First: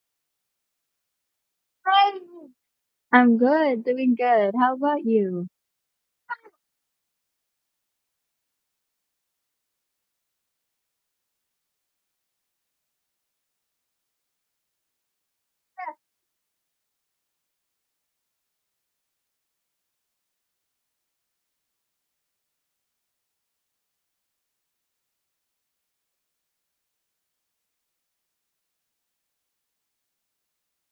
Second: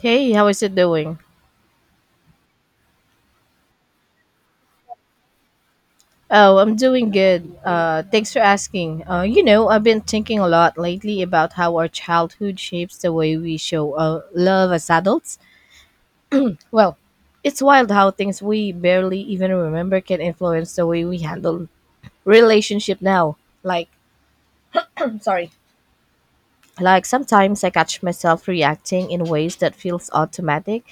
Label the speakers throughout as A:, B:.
A: Hey, how is it doing?
B: Hi. I'm good, doing good. How about you?
A: Oh, I'm doing good. Thanks for asking. I've been thinking a lot lately about how our childhood shapes the way we show love as adults. Well, it's wild how things we barely even remember can influence the way we handle relationship now. Like, sorry. Like sometimes I catch myself reacting in ways that feels automatic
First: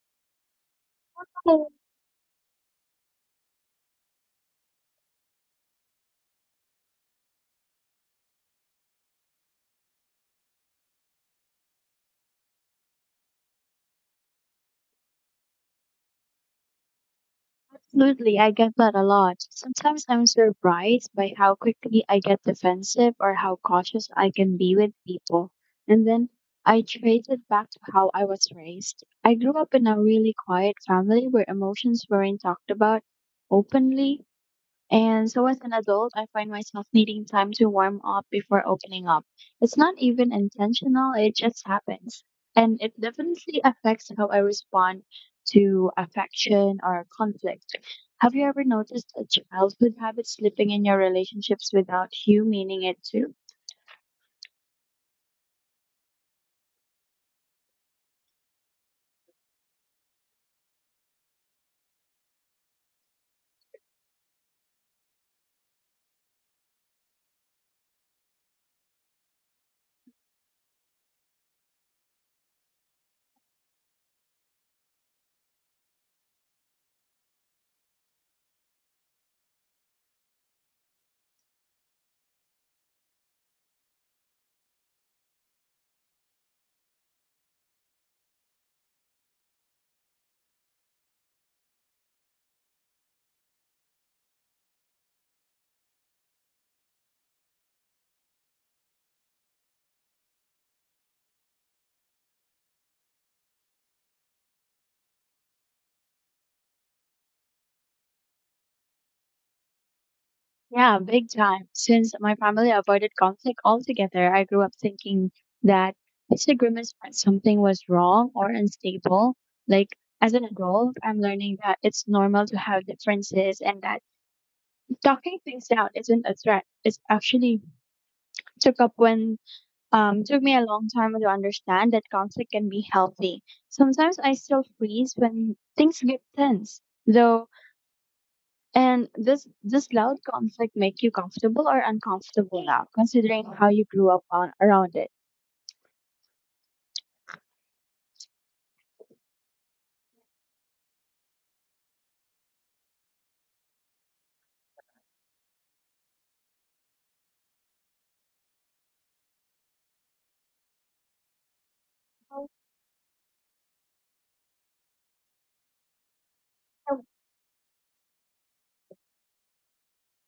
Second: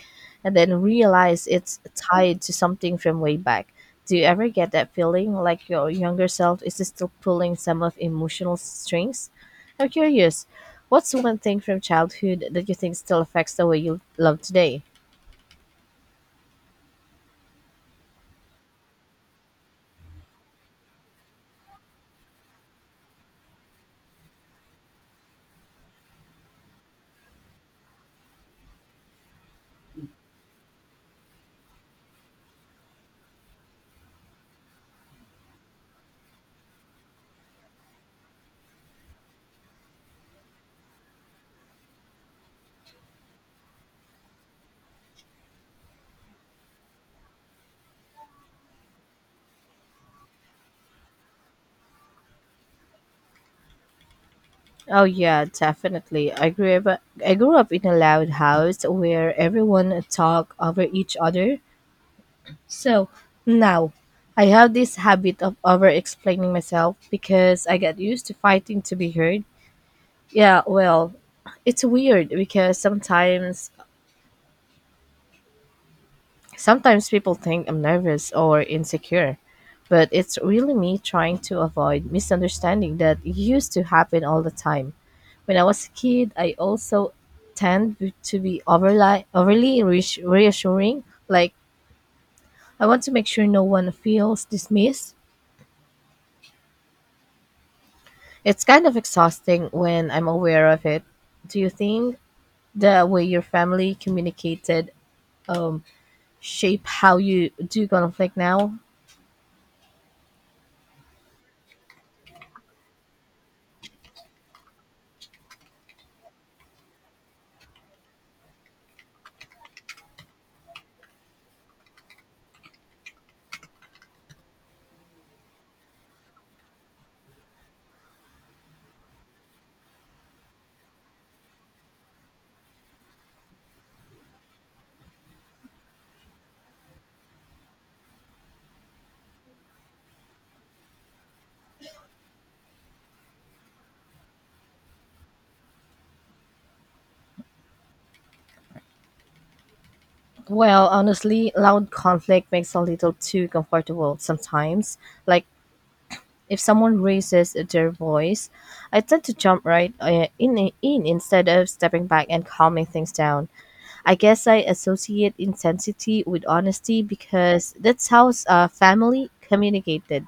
A: and then realize
B: Oh,
A: it's tied to something from way back. Do you ever get that feeling like your younger self is still pulling some of emotional strings? I'm curious, what's one thing from childhood that you think still affects the way you love today?
B: absolutely. I get that a lot. Sometimes I'm surprised by how quickly I get defensive or how cautious I can be with people. And then I trace it back to how I was raised. I grew up in a really quiet family where emotions weren't talked about openly. And so as an adult, I find myself needing time to warm up before opening up. It's not even intentional, it just happens. And it definitely affects how I respond to affection or conflict. Have you ever noticed a childhood habit slipping in your relationships without you meaning it too?
A: Oh yeah, definitely. I grew up in a loud house where everyone talked over each other. So now I have this habit of over explaining myself because I got used to fighting to be heard. Yeah, well, it's weird because sometimes people think I'm nervous or insecure, but it's really me trying to avoid misunderstanding that used to happen all the time. When I was a kid, I also tend to be reassuring, like I want to make sure no one feels dismissed. It's kind of exhausting when I'm aware of it. Do you think the way your family communicated um shape how you do conflict now?
B: Yeah, big time. Since my family avoided conflict altogether, I grew up thinking that disagreements meant something was wrong or unstable. Like, as an adult, I'm learning that it's normal to have differences and that talking things out isn't a threat. It's actually took up when took me a long time to understand that conflict can be healthy. Sometimes I still freeze when things get tense, though, and this loud conflict, make you comfortable or uncomfortable now, considering how you grew up on around it?
A: Well, honestly, loud conflict makes a little too comfortable sometimes. Like if someone raises their voice, I tend to jump right in instead of stepping back and calming things down. I guess I associate intensity with honesty because that's how family communicated.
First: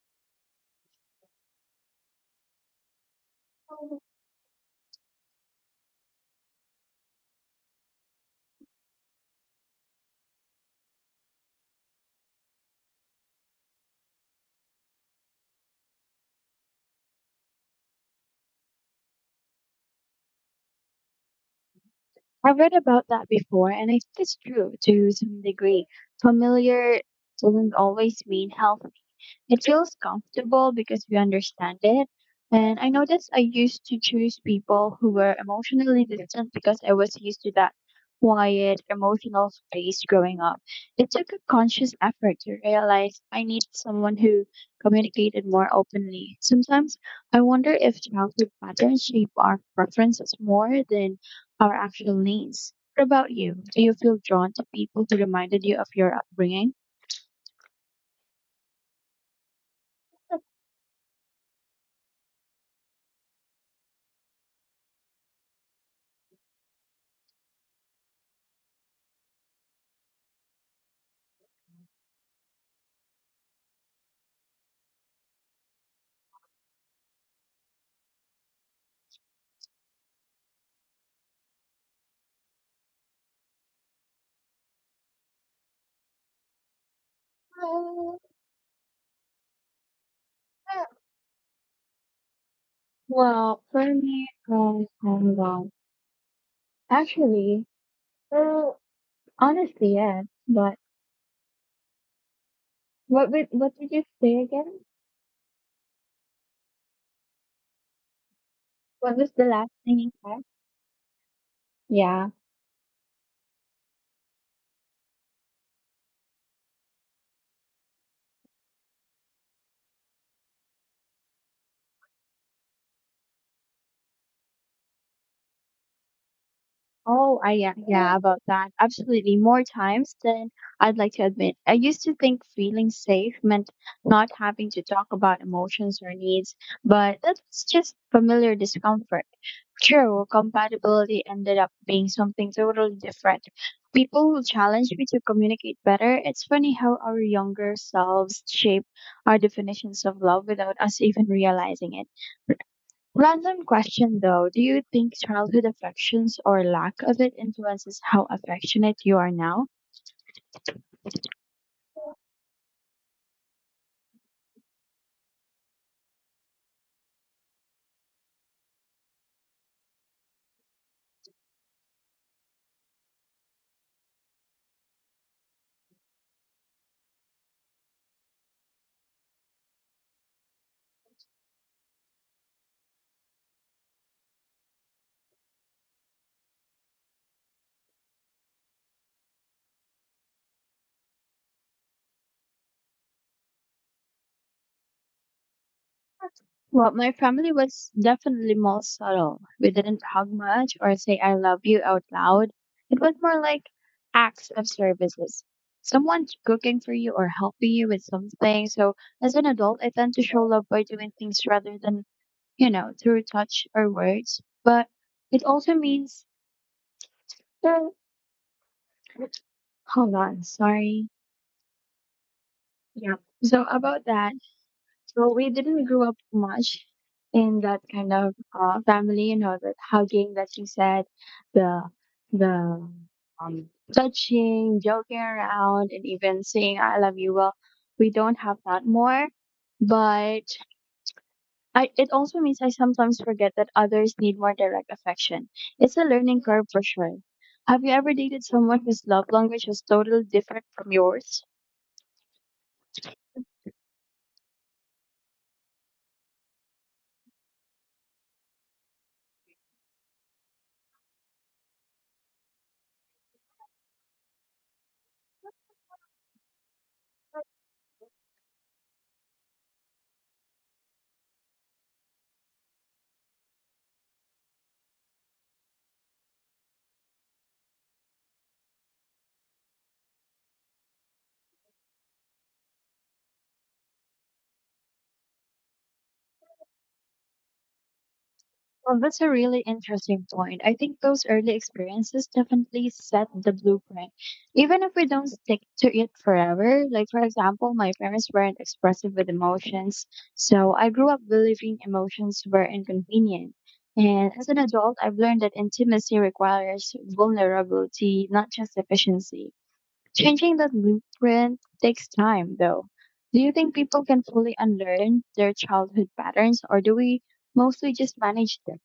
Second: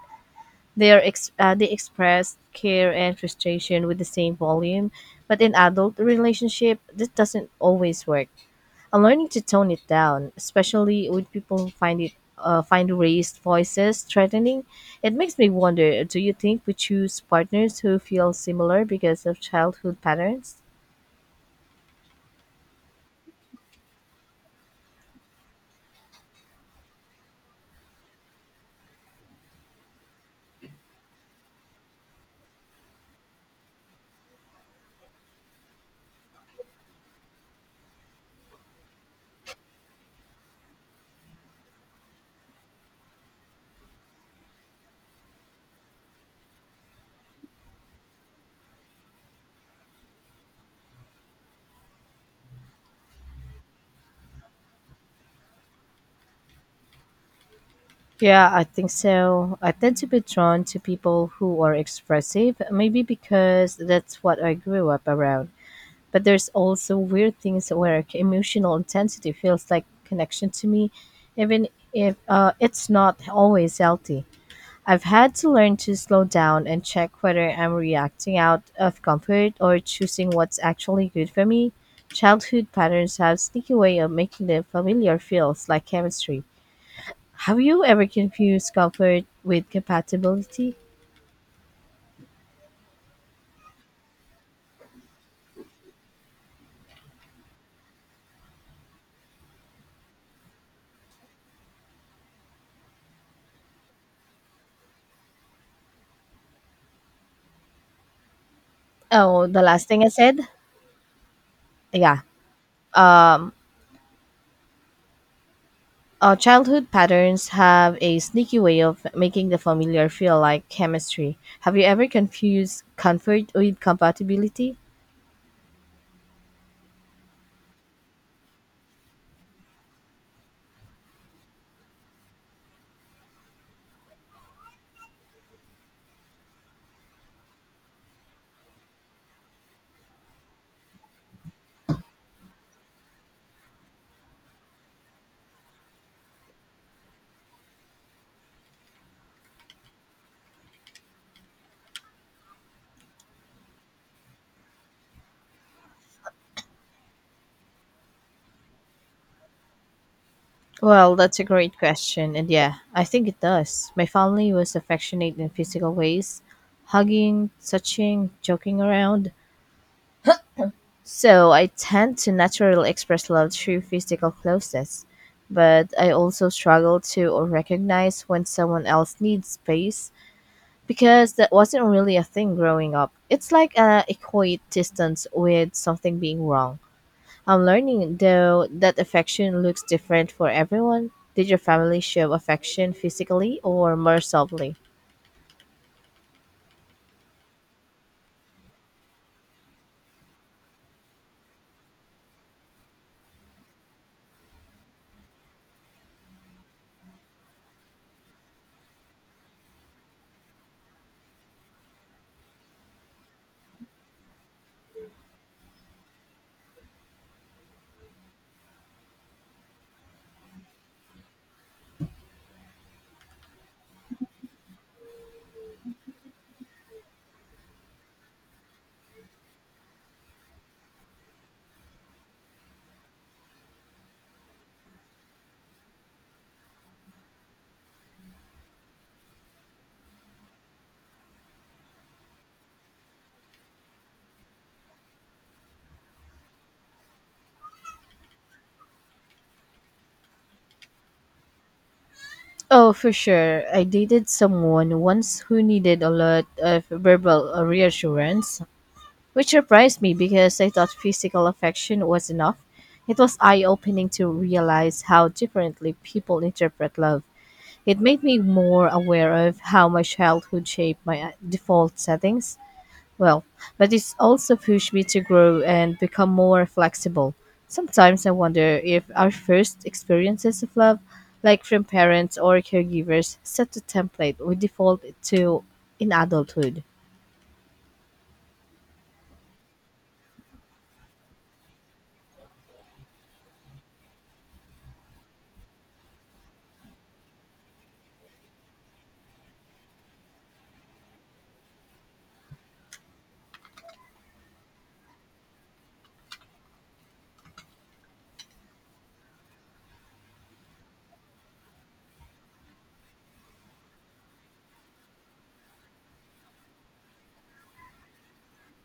A: They express care and frustration with the same volume, but in adult relationship, this doesn't always work. I'm learning to tone it down, especially when people find raised voices threatening. It makes me wonder: do you think we choose partners who feel similar because of childhood patterns?
B: I've read about that before, and I think it's true to some degree. Familiar doesn't always mean healthy. It feels comfortable because we understand it. And I noticed I used to choose people who were emotionally distant because I was used to that quiet, emotional space growing up. It took a conscious effort to realize I need someone who communicated more openly. Sometimes I wonder if childhood patterns shape our preferences more than our actual needs. What about you? Do you feel drawn to people who reminded you of your upbringing?
A: Yeah, I think so. I tend to be drawn to people who are expressive, maybe because that's what I grew up around. But there's also weird things where emotional intensity feels like connection to me, even if it's not always healthy. I've had to learn to slow down and check whether I'm reacting out of comfort or choosing what's actually good for me. Childhood patterns have sneaky way of making the familiar feels like chemistry. Have you ever confused comfort with compatibility?
B: Well, for me, oh my God. Actually, well, honestly, yes. But what did you say again? What was the
A: Oh, the
B: last
A: last
B: thing
A: thing I
B: you
A: said?
B: said?
A: Yeah.
B: Yeah.
A: Childhood patterns have a sneaky way of making the familiar feel like chemistry. Have you ever confused comfort with compatibility?
B: Oh, I yeah, yeah, about that. Absolutely. More times than I'd like to admit. I used to think feeling safe meant not having to talk about emotions or needs, but that's just familiar discomfort. True, compatibility ended up being something totally different. People will challenge me to communicate better. It's funny how our younger selves shape our definitions of love without us even realizing it. Random question though, do you think childhood affections or lack of it influences how affectionate you are now?
A: Well, that's a great question. And yeah, I think it does. My family was affectionate in physical ways: hugging, touching, joking around. So I tend to naturally express love through physical closeness. But I also struggle to recognize when someone else needs space because that wasn't really a thing growing up. It's like a equate distance with something being wrong. I'm learning though that affection looks different for everyone. Did your family show affection physically or more subtly?
B: Well, my family was definitely more subtle. We didn't hug much or say I love you out loud. It was more like acts of services. Someone's cooking for you or helping you with something. So as an adult, I tend to show love by doing things rather than, you know, through touch or words. But it also means that, hold on, sorry. Yeah. So about that, so we didn't grow up much in that kind of family, that hugging that you said, the the touching, joking around, and even saying "I love you." Well, we don't have that more, but it also means I sometimes forget that others need more direct affection. It's a learning curve for sure. Have you ever dated someone whose love language was totally different from yours?
A: Oh, for sure. I dated someone once who needed a lot of verbal reassurance, which surprised me because I thought physical affection was enough. It was eye opening to realize how differently people interpret love. It made me more aware of how my childhood shaped my default settings. Well, but it's also pushed me to grow and become more flexible. Sometimes I wonder if our first experiences of love, like from parents or caregivers, set a template we default to in adulthood.
B: Well, that's a really interesting point. I think those early experiences definitely set the blueprint, even if we don't stick to it forever. Like, for example, my parents weren't expressive with emotions, so I grew up believing emotions were inconvenient. And as an adult, I've learned that intimacy requires vulnerability, not just efficiency. Changing that blueprint takes time, though. Do you think people can fully unlearn their childhood patterns, or do we mostly just manage them?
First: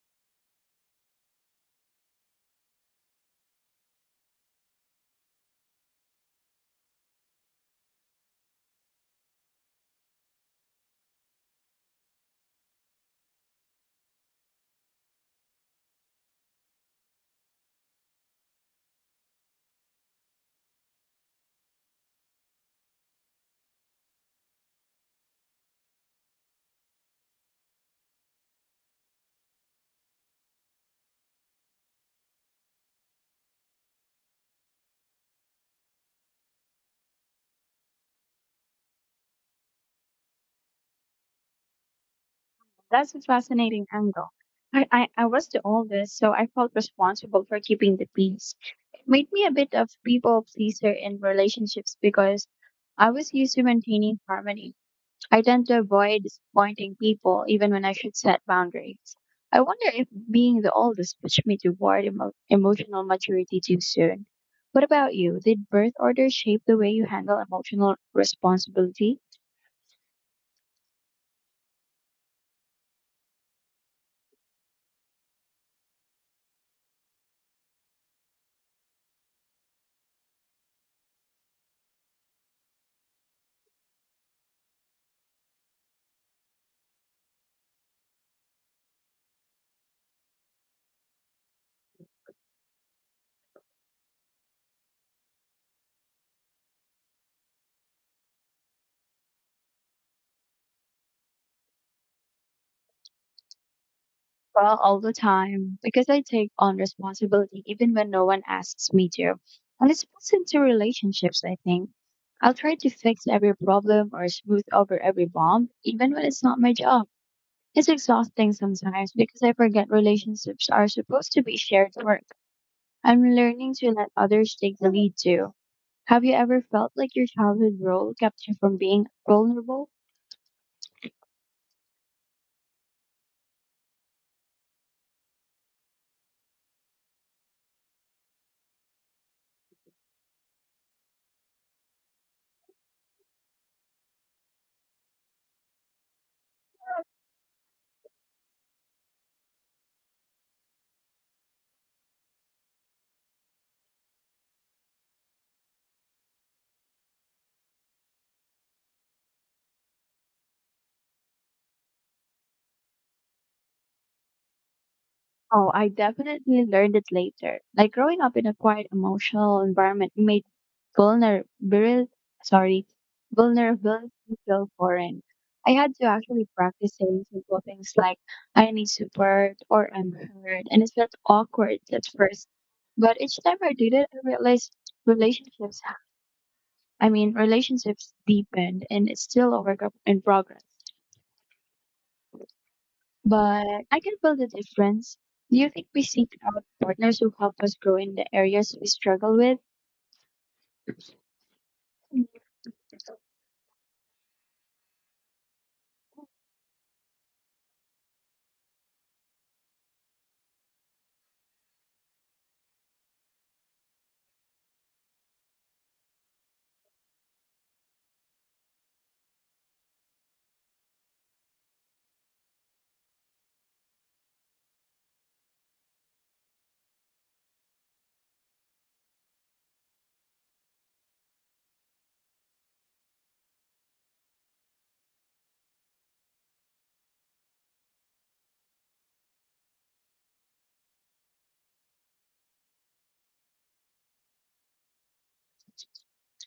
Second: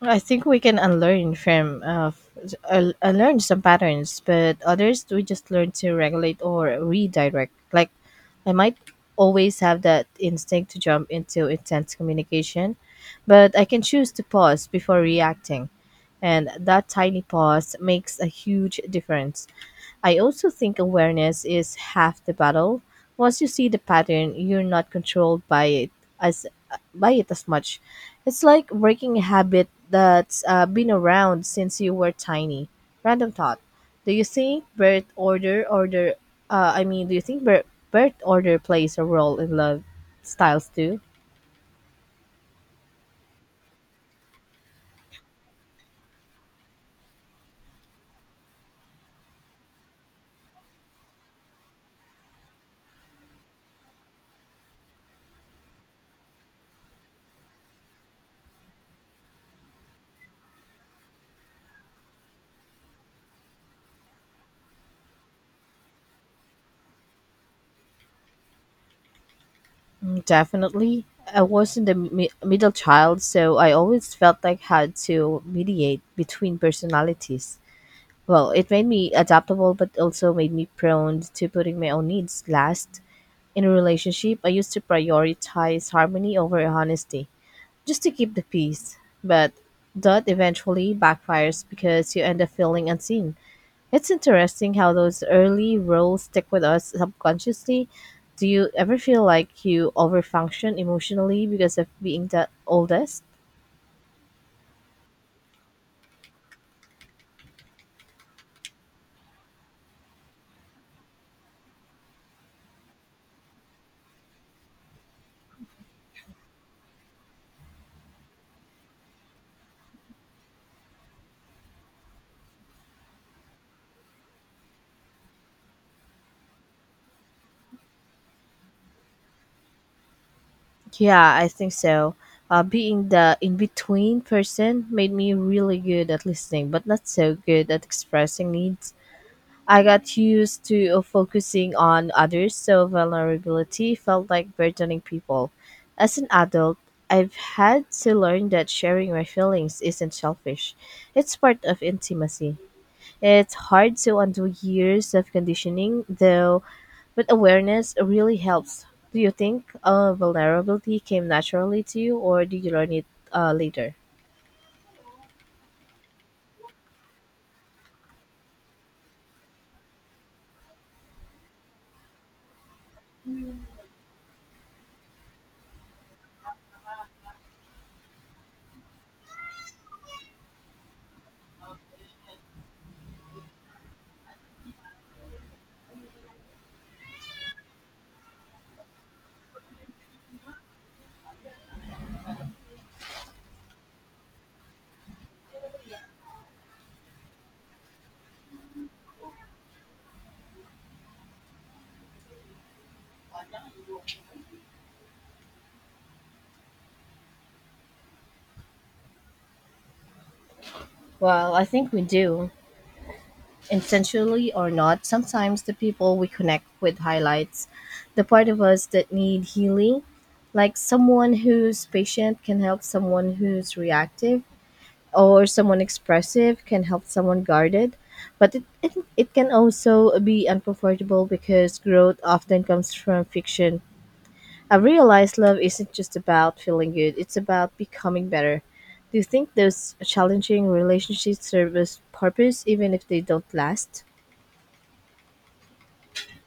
A: I think we can unlearn from f- un- unlearn some patterns, but others we just learn to regulate or redirect. Like I might always have that instinct to jump into intense communication, but I can choose to pause before reacting, and that tiny pause makes a huge difference. I also think awareness is half the battle. Once you see the pattern, you're not controlled as by it as much. It's like breaking a habit that's been around since you were tiny. Random thought: do you think birth order order? I mean, do you think birth birth order plays a role in love styles too?
B: That's a fascinating angle. I was the oldest, so I felt responsible for keeping the peace. It made me a bit of people pleaser in relationships because I was used to maintaining harmony. I tend to avoid disappointing people even when I should set boundaries. I wonder if being the oldest pushed me toward emotional maturity too soon. What about you? Did birth order shape the way you handle emotional responsibility?
A: Mm, definitely. I wasn't the mi- middle child, so I always felt like I had to mediate between personalities. Well, it made me adaptable, but also made me prone to putting my own needs last. In a relationship, I used to prioritize harmony over honesty just to keep the peace. But that eventually backfires because you end up feeling unseen. It's interesting how those early roles stick with us subconsciously. Do you ever feel like you overfunction emotionally because of being the oldest?
B: Well, all the time, because I take on responsibility even when no one asks me to. And it's built into relationships, I think. I'll try to fix every problem or smooth over every bump, even when it's not my job. It's exhausting sometimes because I forget relationships are supposed to be shared work. I'm learning to let others take the lead too. Have you ever felt like your childhood role kept you from being vulnerable?
A: Yeah, I think so. Being the in between person made me really good at listening, but not so good at expressing needs. I got used to focusing on others, so vulnerability felt like burdening people. As an adult, I've had to learn that sharing my feelings isn't selfish. It's part of intimacy. It's hard to undo years of conditioning, though, but awareness really helps. Do you think vulnerability came naturally to you, or did you learn it later?
B: Oh, I definitely learned it later. Like growing up in a quiet emotional environment made vulnerability, sorry, vulnerability feel foreign. I had to actually practice saying simple things like I need support or I'm hurt, and it felt awkward at first. But each time I did it, I realized relationships I mean relationships deepened, and it's still a work in progress, but I can feel the difference. Do you think we seek out partners who help us grow in the areas we struggle with?
A: Well, I think we do. Intentionally or not, sometimes the people we connect with highlights the part of us that need healing. Like someone who's patient can help someone who's reactive, or someone expressive can help someone guarded. But it can also be uncomfortable because growth often comes from fiction. I've realized love isn't just about feeling good, it's about becoming better. Do you think those challenging relationships serve as purpose even if they don't last?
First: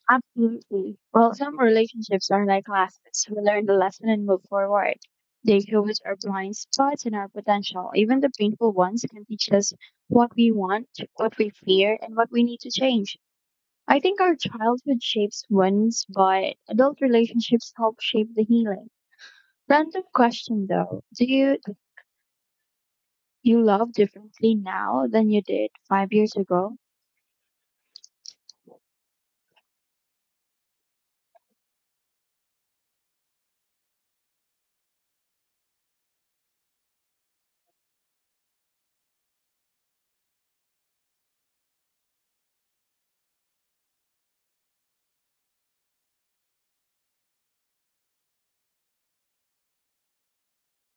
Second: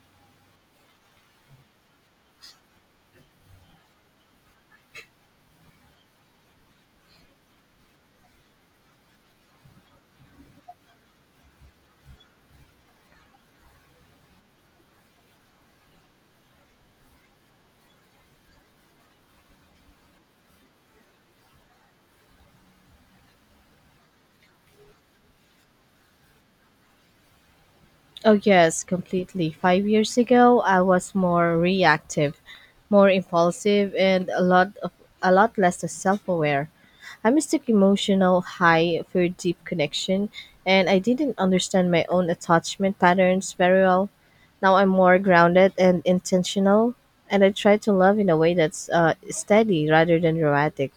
B: Absolutely. Well, some relationships are like classes. We learn the lesson and move forward. They show us our blind spots and our potential. Even the painful ones can teach us what we want, what we fear, and what we need to change. I think our childhood shapes wounds, but adult relationships help shape the healing. Random question though. Do you You love differently now than you did 5 years ago.
A: Oh, yes, completely. 5 years ago, I was more reactive, more impulsive, and a lot less self-aware. I mistook emotional high for deep connection, and I didn't understand my own attachment patterns very well. Now I'm more grounded and intentional, and I try to love in a way that's steady rather than dramatic.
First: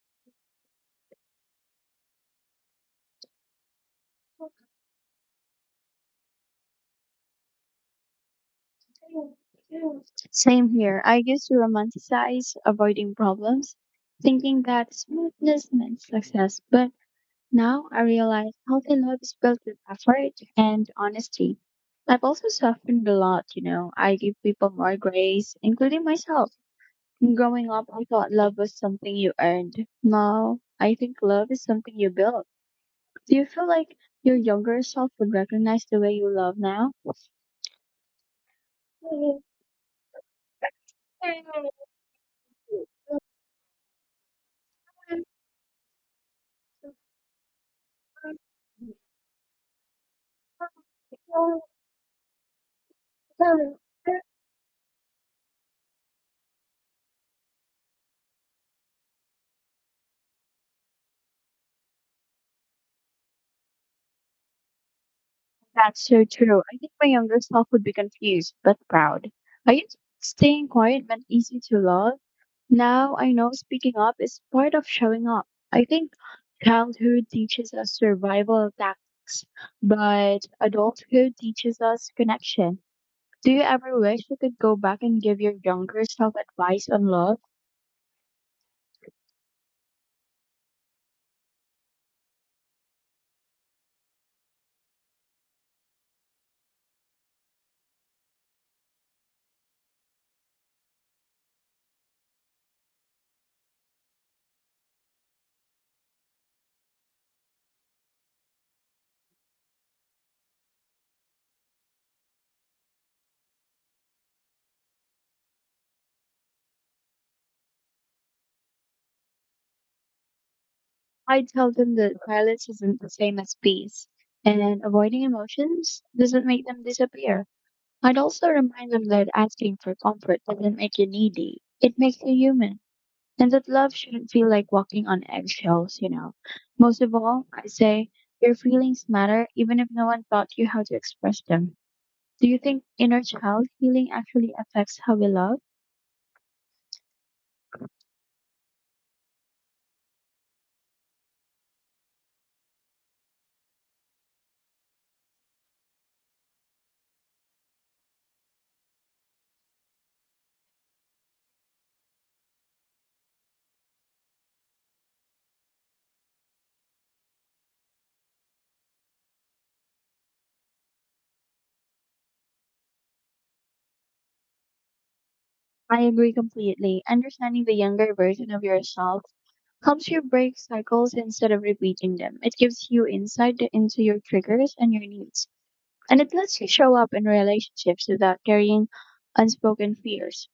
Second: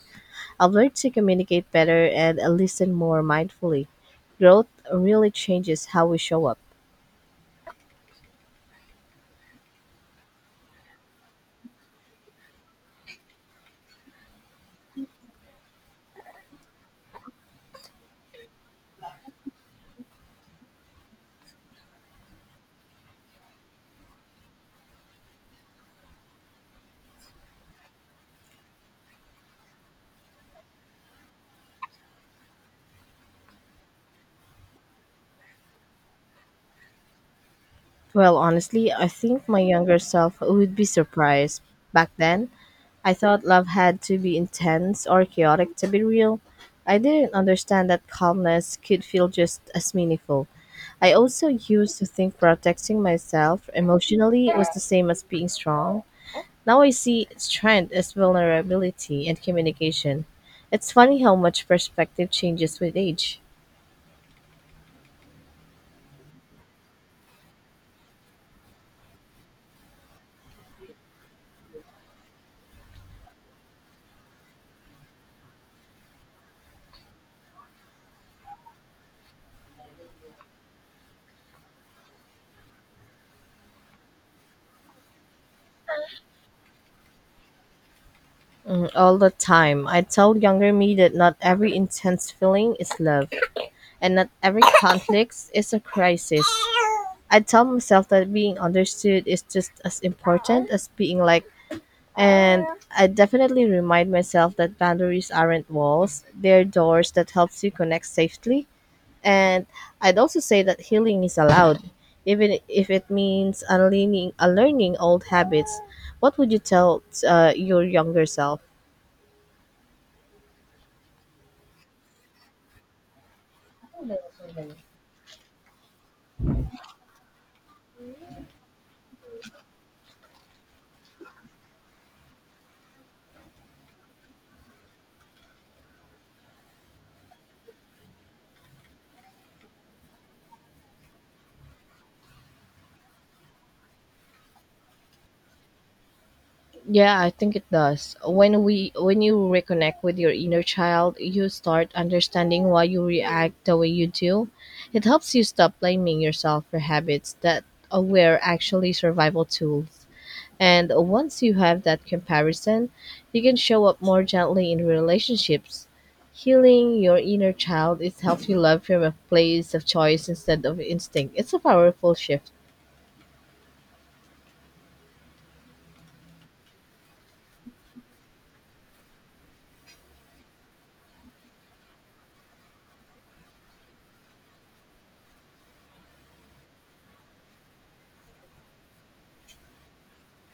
A: I've learned to communicate better and listen more mindfully. Growth really changes how we show up.
B: Same here. I used to romanticize avoiding problems, thinking that smoothness meant success. But now I realize healthy love is built with effort and honesty. I've also softened a lot, you know. I give people more grace, including myself. Growing up, I thought love was something you earned. Now, I think love is something you build. Do you feel like your younger self would recognize the way you love now?
A: Well, honestly, I think my younger self would be surprised. Back then, I thought love had to be intense or chaotic to be real. I didn't understand that calmness could feel just as meaningful. I also used to think protecting myself emotionally was the same as being strong. Now I see strength as vulnerability and communication. It's funny how much perspective changes with age.
B: That's so true. I think my younger self would be confused but proud. I used to staying quiet meant easy to love. Now I know speaking up is part of showing up. I think childhood teaches us survival tactics, but adulthood teaches us connection. Do you ever wish you could go back and give your younger self advice on love?
A: Mm, all the time. I tell younger me that not every intense feeling is love, and not every conflict is a crisis. I tell myself that being understood is just as important as being liked, and I definitely remind myself that boundaries aren't walls; they're doors that helps you connect safely. And I'd also say that healing is allowed, even if it means unlearning old habits. What would you tell your younger self?
B: I tell them that violence isn't the same as peace, and avoiding emotions doesn't make them disappear. I'd also remind them that asking for comfort doesn't make you needy, it makes you human, and that love shouldn't feel like walking on eggshells, you know. Most of all, I say your feelings matter even if no one taught you how to express them. Do you think inner child healing actually affects how we love?
A: Yeah, I think it does. When we when you reconnect with your inner child, you start understanding why you react the way you do. It helps you stop blaming yourself for habits that were actually survival tools. And once you have that comparison, you can show up more gently in relationships. Healing your inner child is helps you love from a place of choice instead of instinct. It's a powerful shift.
B: I agree completely. Understanding the younger version of yourself helps you break cycles instead of repeating them. It gives you insight into your triggers and your needs, and it lets you show up in relationships without carrying unspoken fears.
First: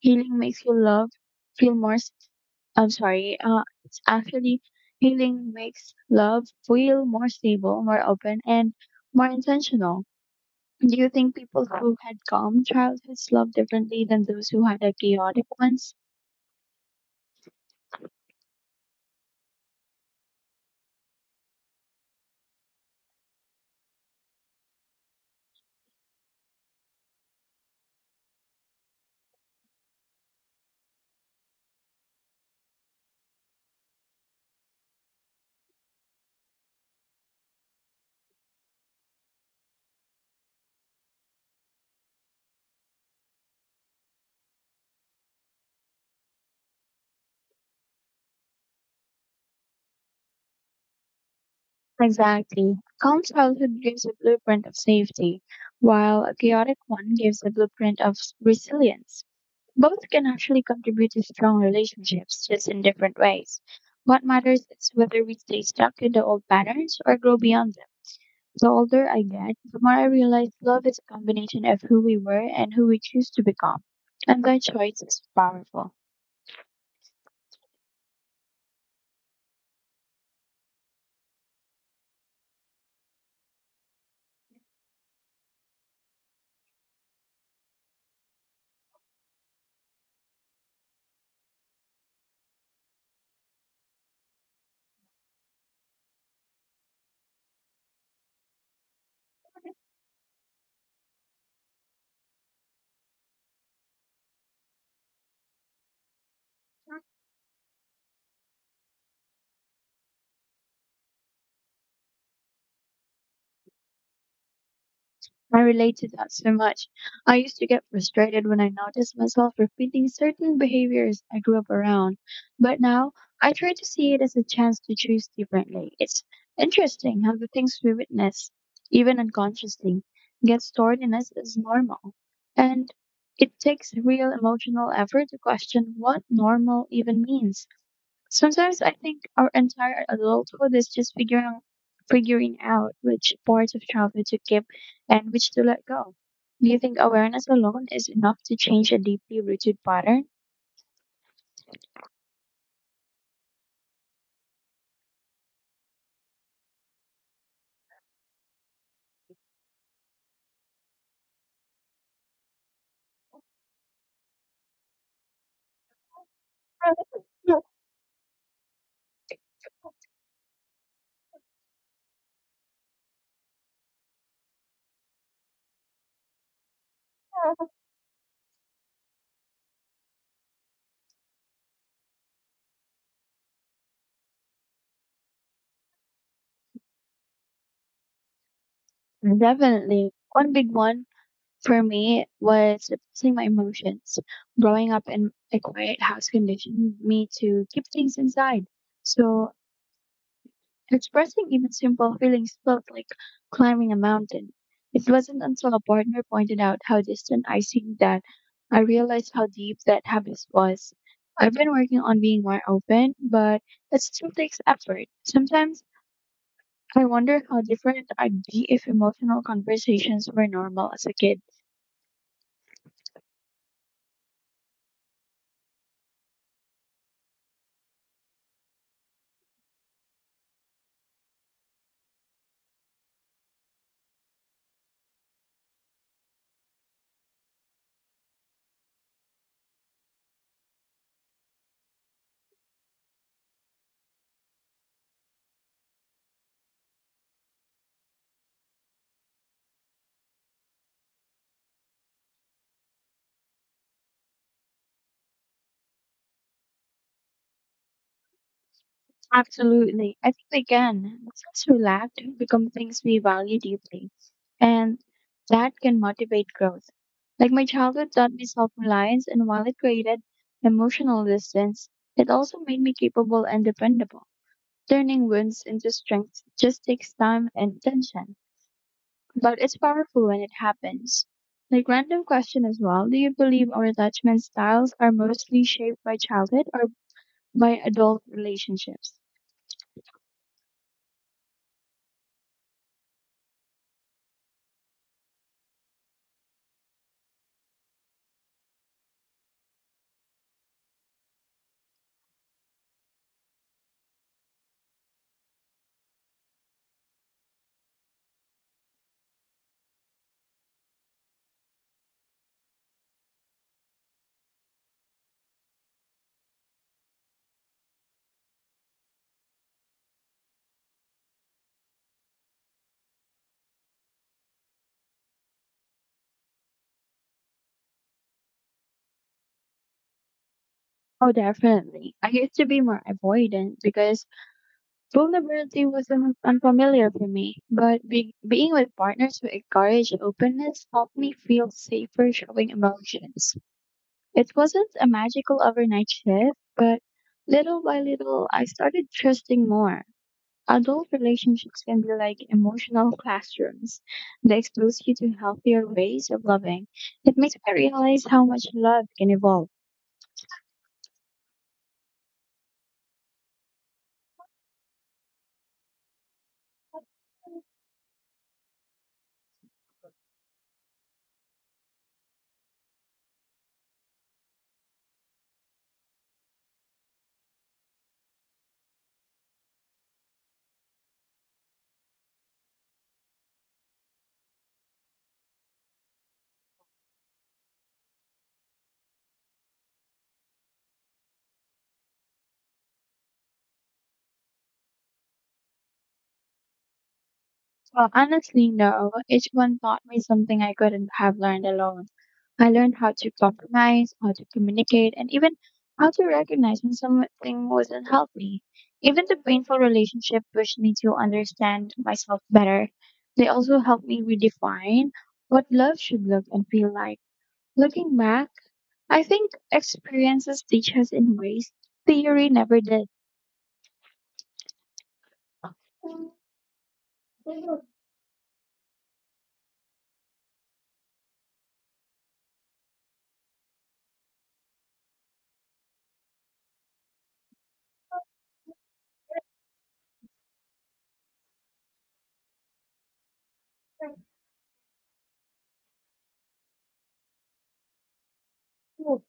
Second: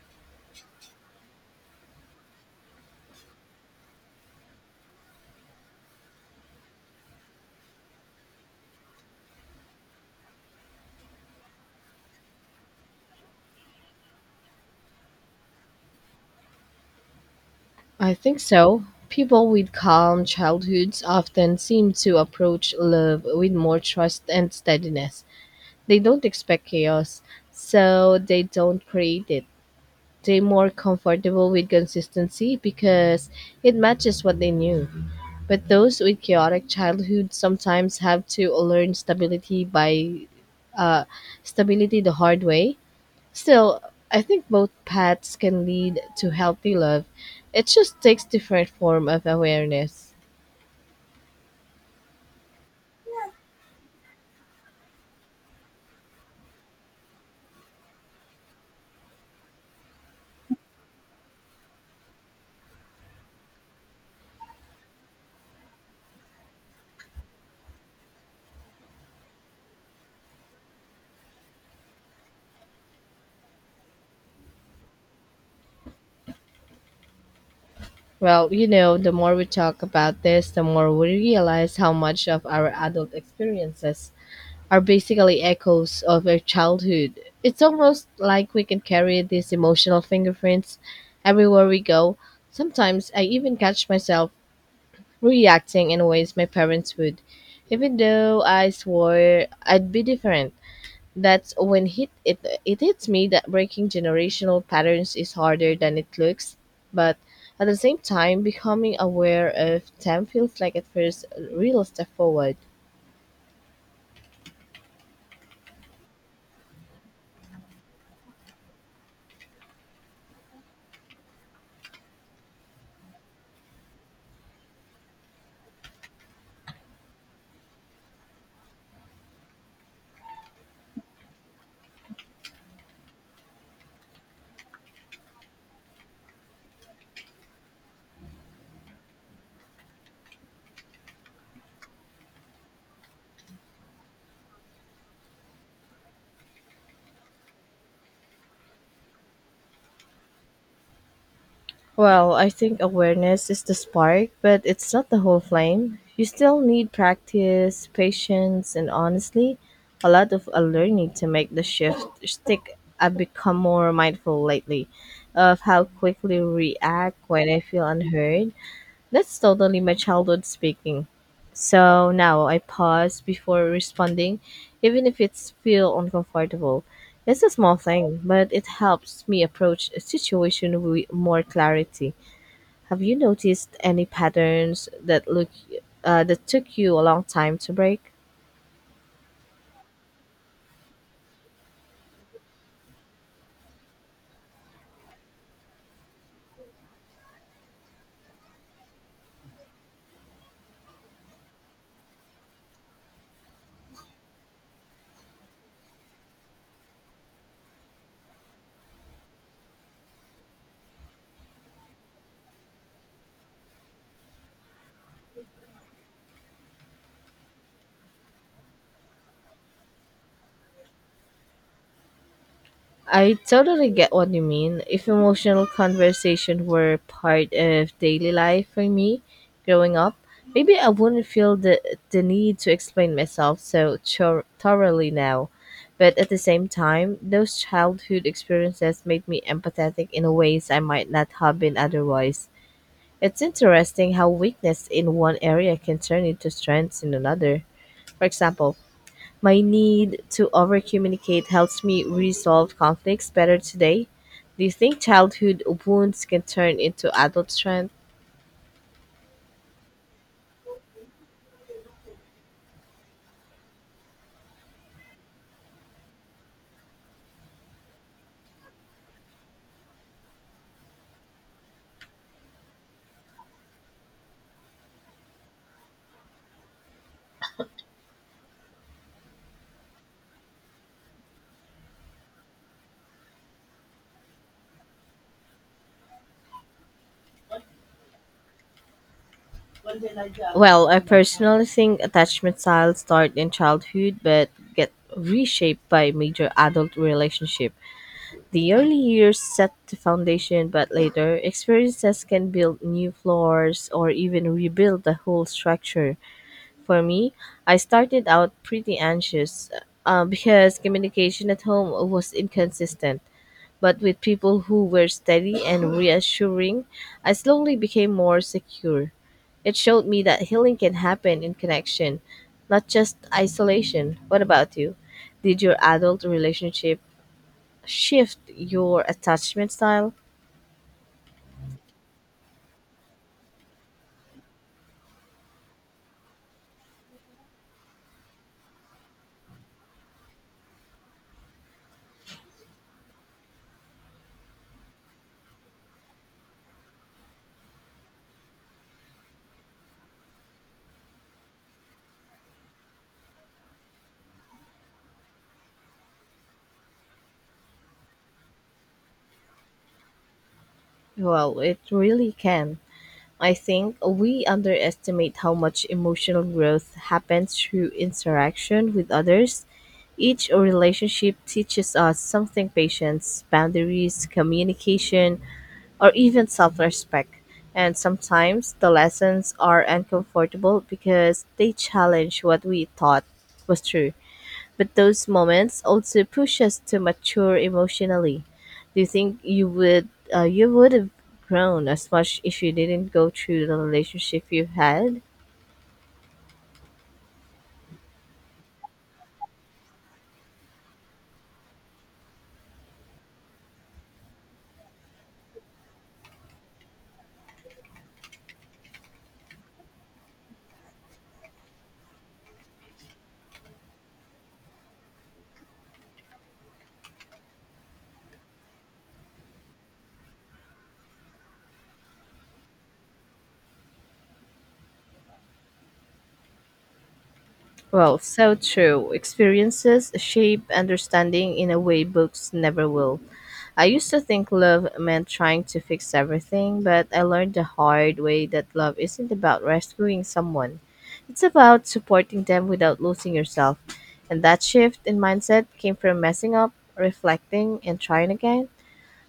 B: Healing makes you love feel more. S- I'm sorry. It's actually healing makes love feel more stable, more open, and more intentional. Do you think people who had calm childhoods love differently than those who had a chaotic ones?
A: I think so. People with calm childhoods often seem to approach love with more trust and steadiness. They don't expect chaos, so they don't create it. They're more comfortable with consistency because it matches what they knew. But those with chaotic childhoods sometimes have to learn uh, stability the hard way. Still, I think both paths can lead to healthy love. It just takes different form of awareness.
B: Exactly. Calm childhood gives a blueprint of safety, while a chaotic one gives a blueprint of resilience. Both can actually contribute to strong relationships, just in different ways. What matters is whether we stay stuck in the old patterns or grow beyond them. The older I get, the more I realize love is a combination of who we were and who we choose to become. And that choice is powerful.
A: Well, you know, the more we talk about this, the more we realize how much of our adult experiences are basically echoes of our childhood. It's almost like we can carry these emotional fingerprints everywhere we go. Sometimes I even catch myself reacting in ways my parents would, even though I swore I'd be different. That's when hit it it hits me that breaking generational patterns is harder than it looks, but at the same time, becoming aware of them feels like at first a real step forward.
B: I relate to that so much. I used to get frustrated when I noticed myself repeating certain behaviors I grew up around, but now I try to see it as a chance to choose differently. It's interesting how the things we witness, even unconsciously, get stored in us as normal. And it takes real emotional effort to question what normal even means. Sometimes I think our entire adulthood is just figuring out which parts of childhood to keep and which to let go. Do you think awareness alone is enough to change a deeply rooted pattern?
A: Well, I think awareness is the spark, but it's not the whole flame. You still need practice, patience, and honestly, a lot of learning to make the shift stick. I've become more mindful lately of how quickly react when I feel unheard. That's totally my childhood speaking. So now I pause before responding, even if it's feel uncomfortable. It's a small thing, but it helps me approach a situation with more clarity. Have you noticed any patterns that look that took you a long time to break?
B: Definitely. One big one for me was suppressing my emotions. Growing up in a quiet house conditioned me to keep things inside. So expressing even simple feelings felt like climbing a mountain. It wasn't until a partner pointed out how distant I seemed that I realized how deep that habit was. I've been working on being more open, but it still takes effort. Sometimes I wonder how different I'd be if emotional conversations were normal as a kid.
A: I totally get what you mean. If emotional conversation were part of daily life for me growing up, maybe I wouldn't feel the need to explain myself so thoroughly now. But at the same time, those childhood experiences made me empathetic in ways I might not have been otherwise. It's interesting how weakness in one area can turn into strengths in another. For example, my need to overcommunicate helps me resolve conflicts better today. Do you think childhood wounds can turn into adult strength?
B: Absolutely. I think we can. The things we lacked become things we value deeply, and that can motivate growth. Like my childhood taught me self-reliance, and while it created emotional distance, it also made me capable and dependable. Turning wounds into strength just takes time and attention, but it's powerful when it happens. Like random question as well, do you believe our attachment styles are mostly shaped by childhood or by adult relationships?
A: Well, I personally think attachment styles start in childhood but get reshaped by major adult relationship. The early years set the foundation, but later experiences can build new floors or even rebuild the whole structure. For me, I started out pretty anxious because communication at home was inconsistent. But with people who were steady and reassuring, I slowly became more secure. It showed me that healing can happen in connection, not just isolation. What about you? Did your adult relationship shift your attachment style?
B: Oh, definitely. I used to be more avoidant because vulnerability was unfamiliar for me. But being with partners who encourage openness helped me feel safer showing emotions. It wasn't a magical overnight shift, but little by little, I started trusting more. Adult relationships can be like emotional classrooms. They expose you to healthier ways of loving. It makes me realize how much love can evolve.
A: Well, it really can. I think we underestimate how much emotional growth happens through interaction with others. Each relationship teaches us something patience, boundaries, communication, or even self respect. And sometimes the lessons are uncomfortable because they challenge what we thought was true. But those moments also push us to mature emotionally. Do you think you would have grown as much if you didn't go through the relationship you had?
B: Well, honestly, no. Each one taught me something I couldn't have learned alone. I learned how to compromise, how to communicate, and even how to recognize when something wasn't healthy. Even the painful relationship pushed me to understand myself better. They also helped me redefine what love should look and feel like. Looking back, I think experiences teach us in ways theory never did.
A: Well, so true. Experiences shape understanding in a way books never will. I used to think love meant trying to fix everything, but I learned the hard way that love isn't about rescuing someone. It's about supporting them without losing yourself. And that shift in mindset came from messing up, reflecting, and trying again.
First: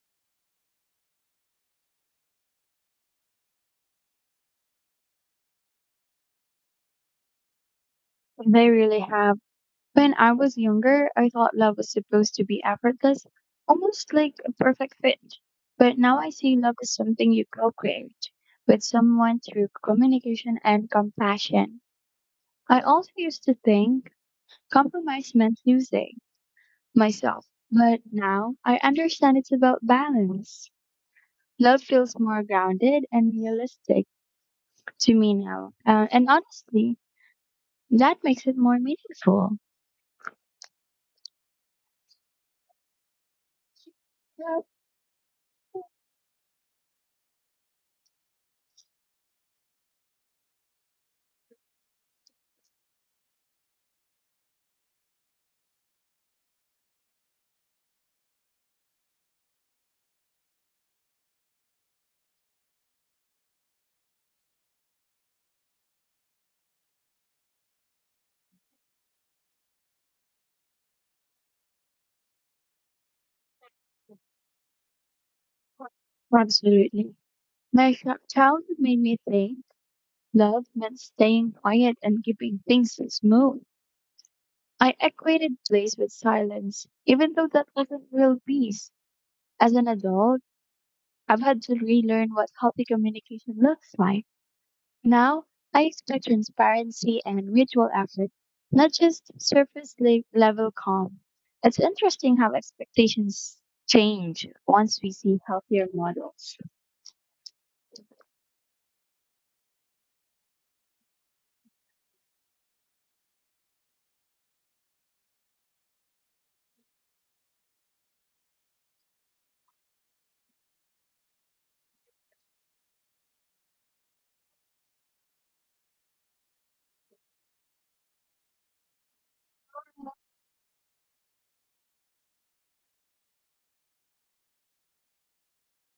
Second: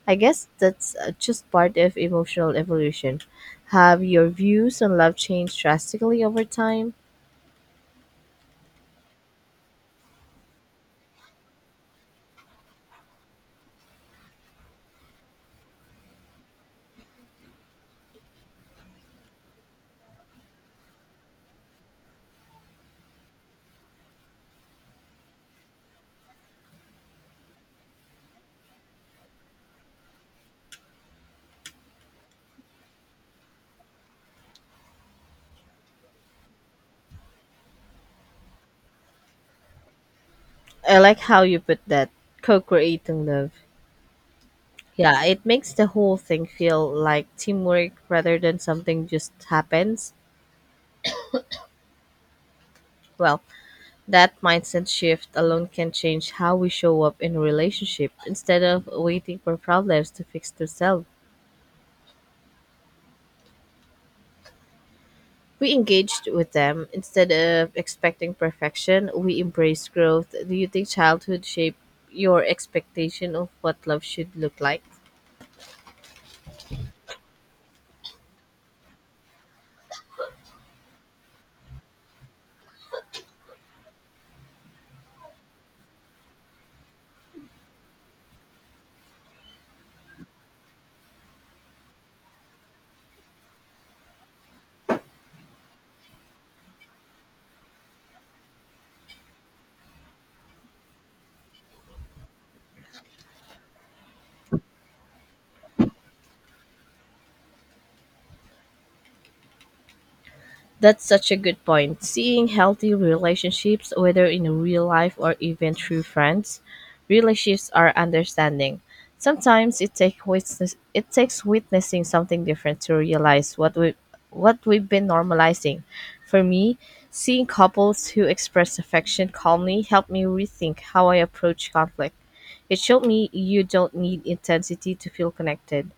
A: I guess that's just part of emotional evolution. Have your views on love changed drastically over time?
B: They really have. When I was younger, I thought love was supposed to be effortless, almost like a perfect fit. But now I see love as something you co create with someone through communication and compassion. I also used to think compromise meant losing myself, but now I understand it's about balance. Love feels more grounded and realistic to me now. And honestly, that makes it more meaningful.
A: I like how you put that co creating love.
B: Yeah,
A: Yeah, it makes the whole thing feel like teamwork rather than something just happens. Well, that mindset shift alone can change how we show up in a relationship. Instead of waiting for problems to fix themselves, we engaged with them. Instead of expecting perfection, we embrace growth. Do you think childhood shaped your expectation of what love should look like?
B: absolutely. My childhood made me think love meant staying quiet and keeping things smooth. I equated place with silence, even though that wasn't real peace. As an adult, I've had to relearn what healthy communication looks like. Now, I expect transparency and mutual effort, not just surface level calm. It's interesting how expectations change once we see healthier models.
A: That's such a good point. Seeing healthy relationships, whether in real life or even through friends, really shifts our understanding. Sometimes it takes witnessing something different to realize what we've been normalizing. For me, seeing couples who express affection calmly helped me rethink how I approach conflict. It showed me you don't need intensity to feel connected.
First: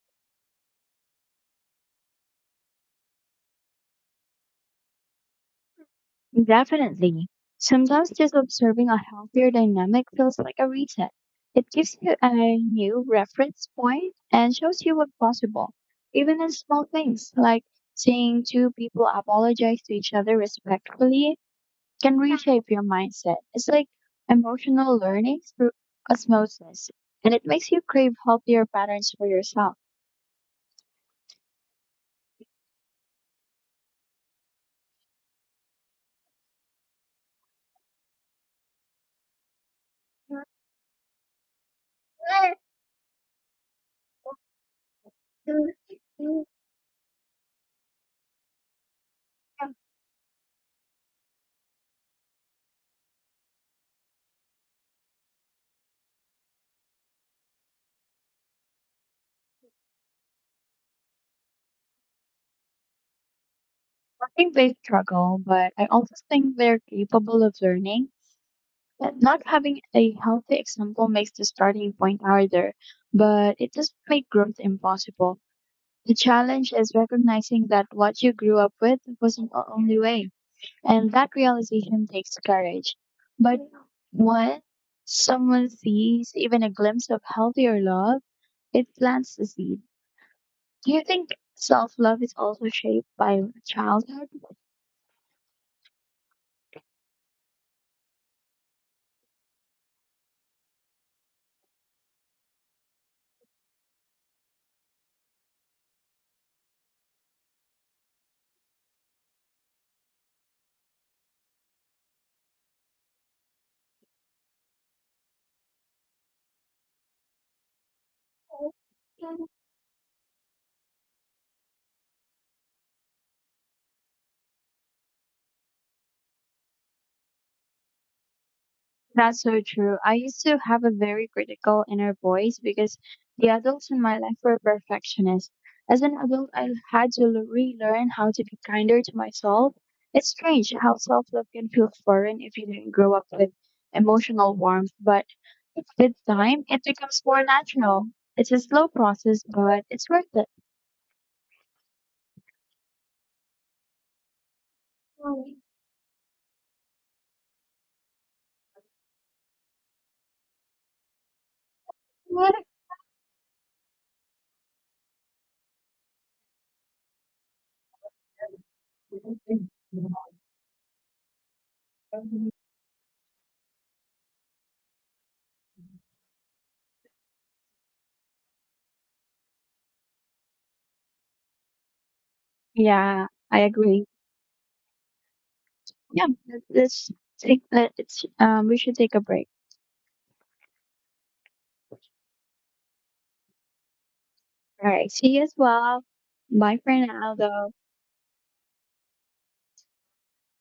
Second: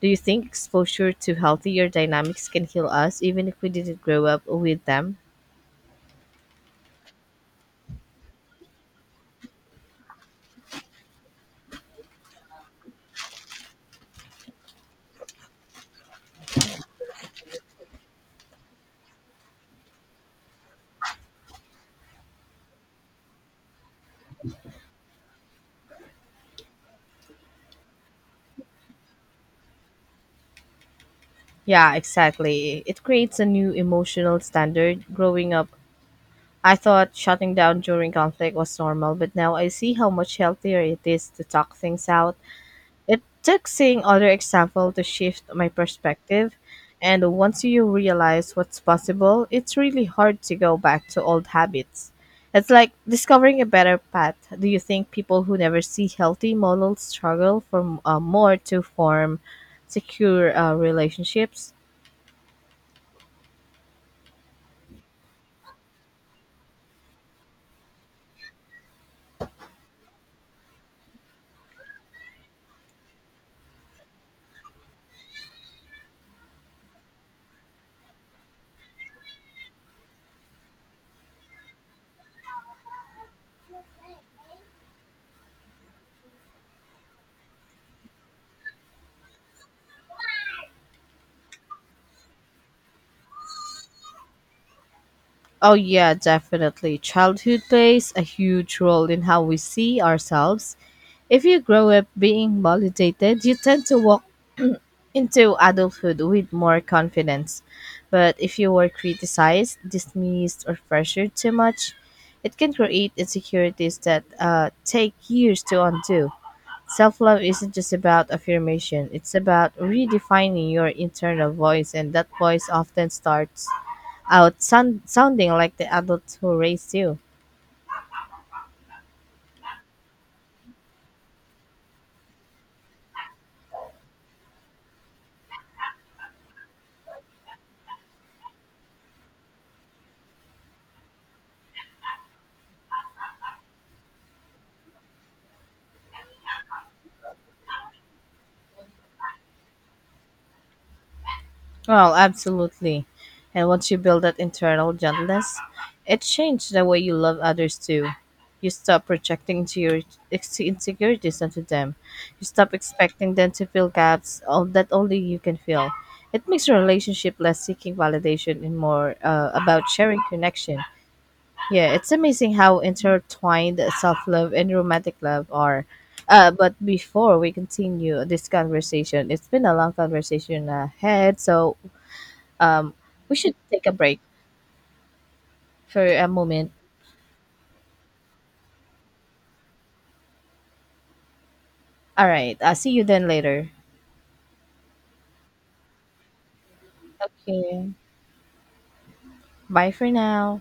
A: Do you think exposure to healthier dynamics can heal us even if we didn't grow up with them?
B: Definitely. Sometimes just observing a healthier dynamic feels like a reset. It gives you a new reference point and shows you what's possible, even in small things like seeing two people apologize to each other respectfully can reshape your mindset. It's like emotional learning through osmosis, and it makes you crave healthier patterns for yourself.
A: Yeah, exactly. It creates a new emotional standard. Growing up, I thought shutting down during conflict was normal, but now I see how much healthier it is to talk things out. It took seeing other example to shift my perspective, and once you realize what's possible, it's really hard to go back to old habits. It's like discovering a better path. Do you think people who never see healthy models struggle for more to form secure relationships?
B: I think they struggle, but I also think they're capable of learning. And not having a healthy example makes the starting point harder, but it doesn't make growth impossible. The challenge is recognizing that what you grew up with wasn't the only way, and that realization takes courage. But when someone sees even a glimpse of healthier love, it plants the seed. Do you think self love is also shaped by childhood?
A: Oh yeah, definitely. Childhood plays a huge role in how we see ourselves. If you grow up being validated, you tend to walk into adulthood with more confidence. But if you were criticized, dismissed, or pressured too much, it can create insecurities that take years to undo. Self love isn't just about affirmation, it's about redefining your internal voice, and that voice often starts out sounding like the adult who raised you.
B: That's so true. I used to have a very critical inner voice because the adults in my life were perfectionists. As an adult, I had to relearn how to be kinder to myself. It's strange how self love can feel foreign if you didn't grow up with emotional warmth, but with time, it becomes more natural. It's a slow process, but it's worth it.
A: Well, absolutely. And once you build that internal gentleness, it changes the way you love others too. You stop projecting into your insecurities onto them. You stop expecting them to fill gaps all that only you can fill. It makes your relationship less seeking validation and more about sharing connection. Yeah, it's amazing how intertwined self-love and romantic love are. But before we continue this conversation, it's been a long conversation ahead, so um,
B: Yeah,
A: we should
B: I
A: take a
B: agree.
A: break for
B: Yeah,
A: a
B: let-
A: moment.
B: let's take let's we should take a break.
A: All right. I'll see you then later.
B: All right. See you as well. Bye for now though.
A: Okay. Bye for now.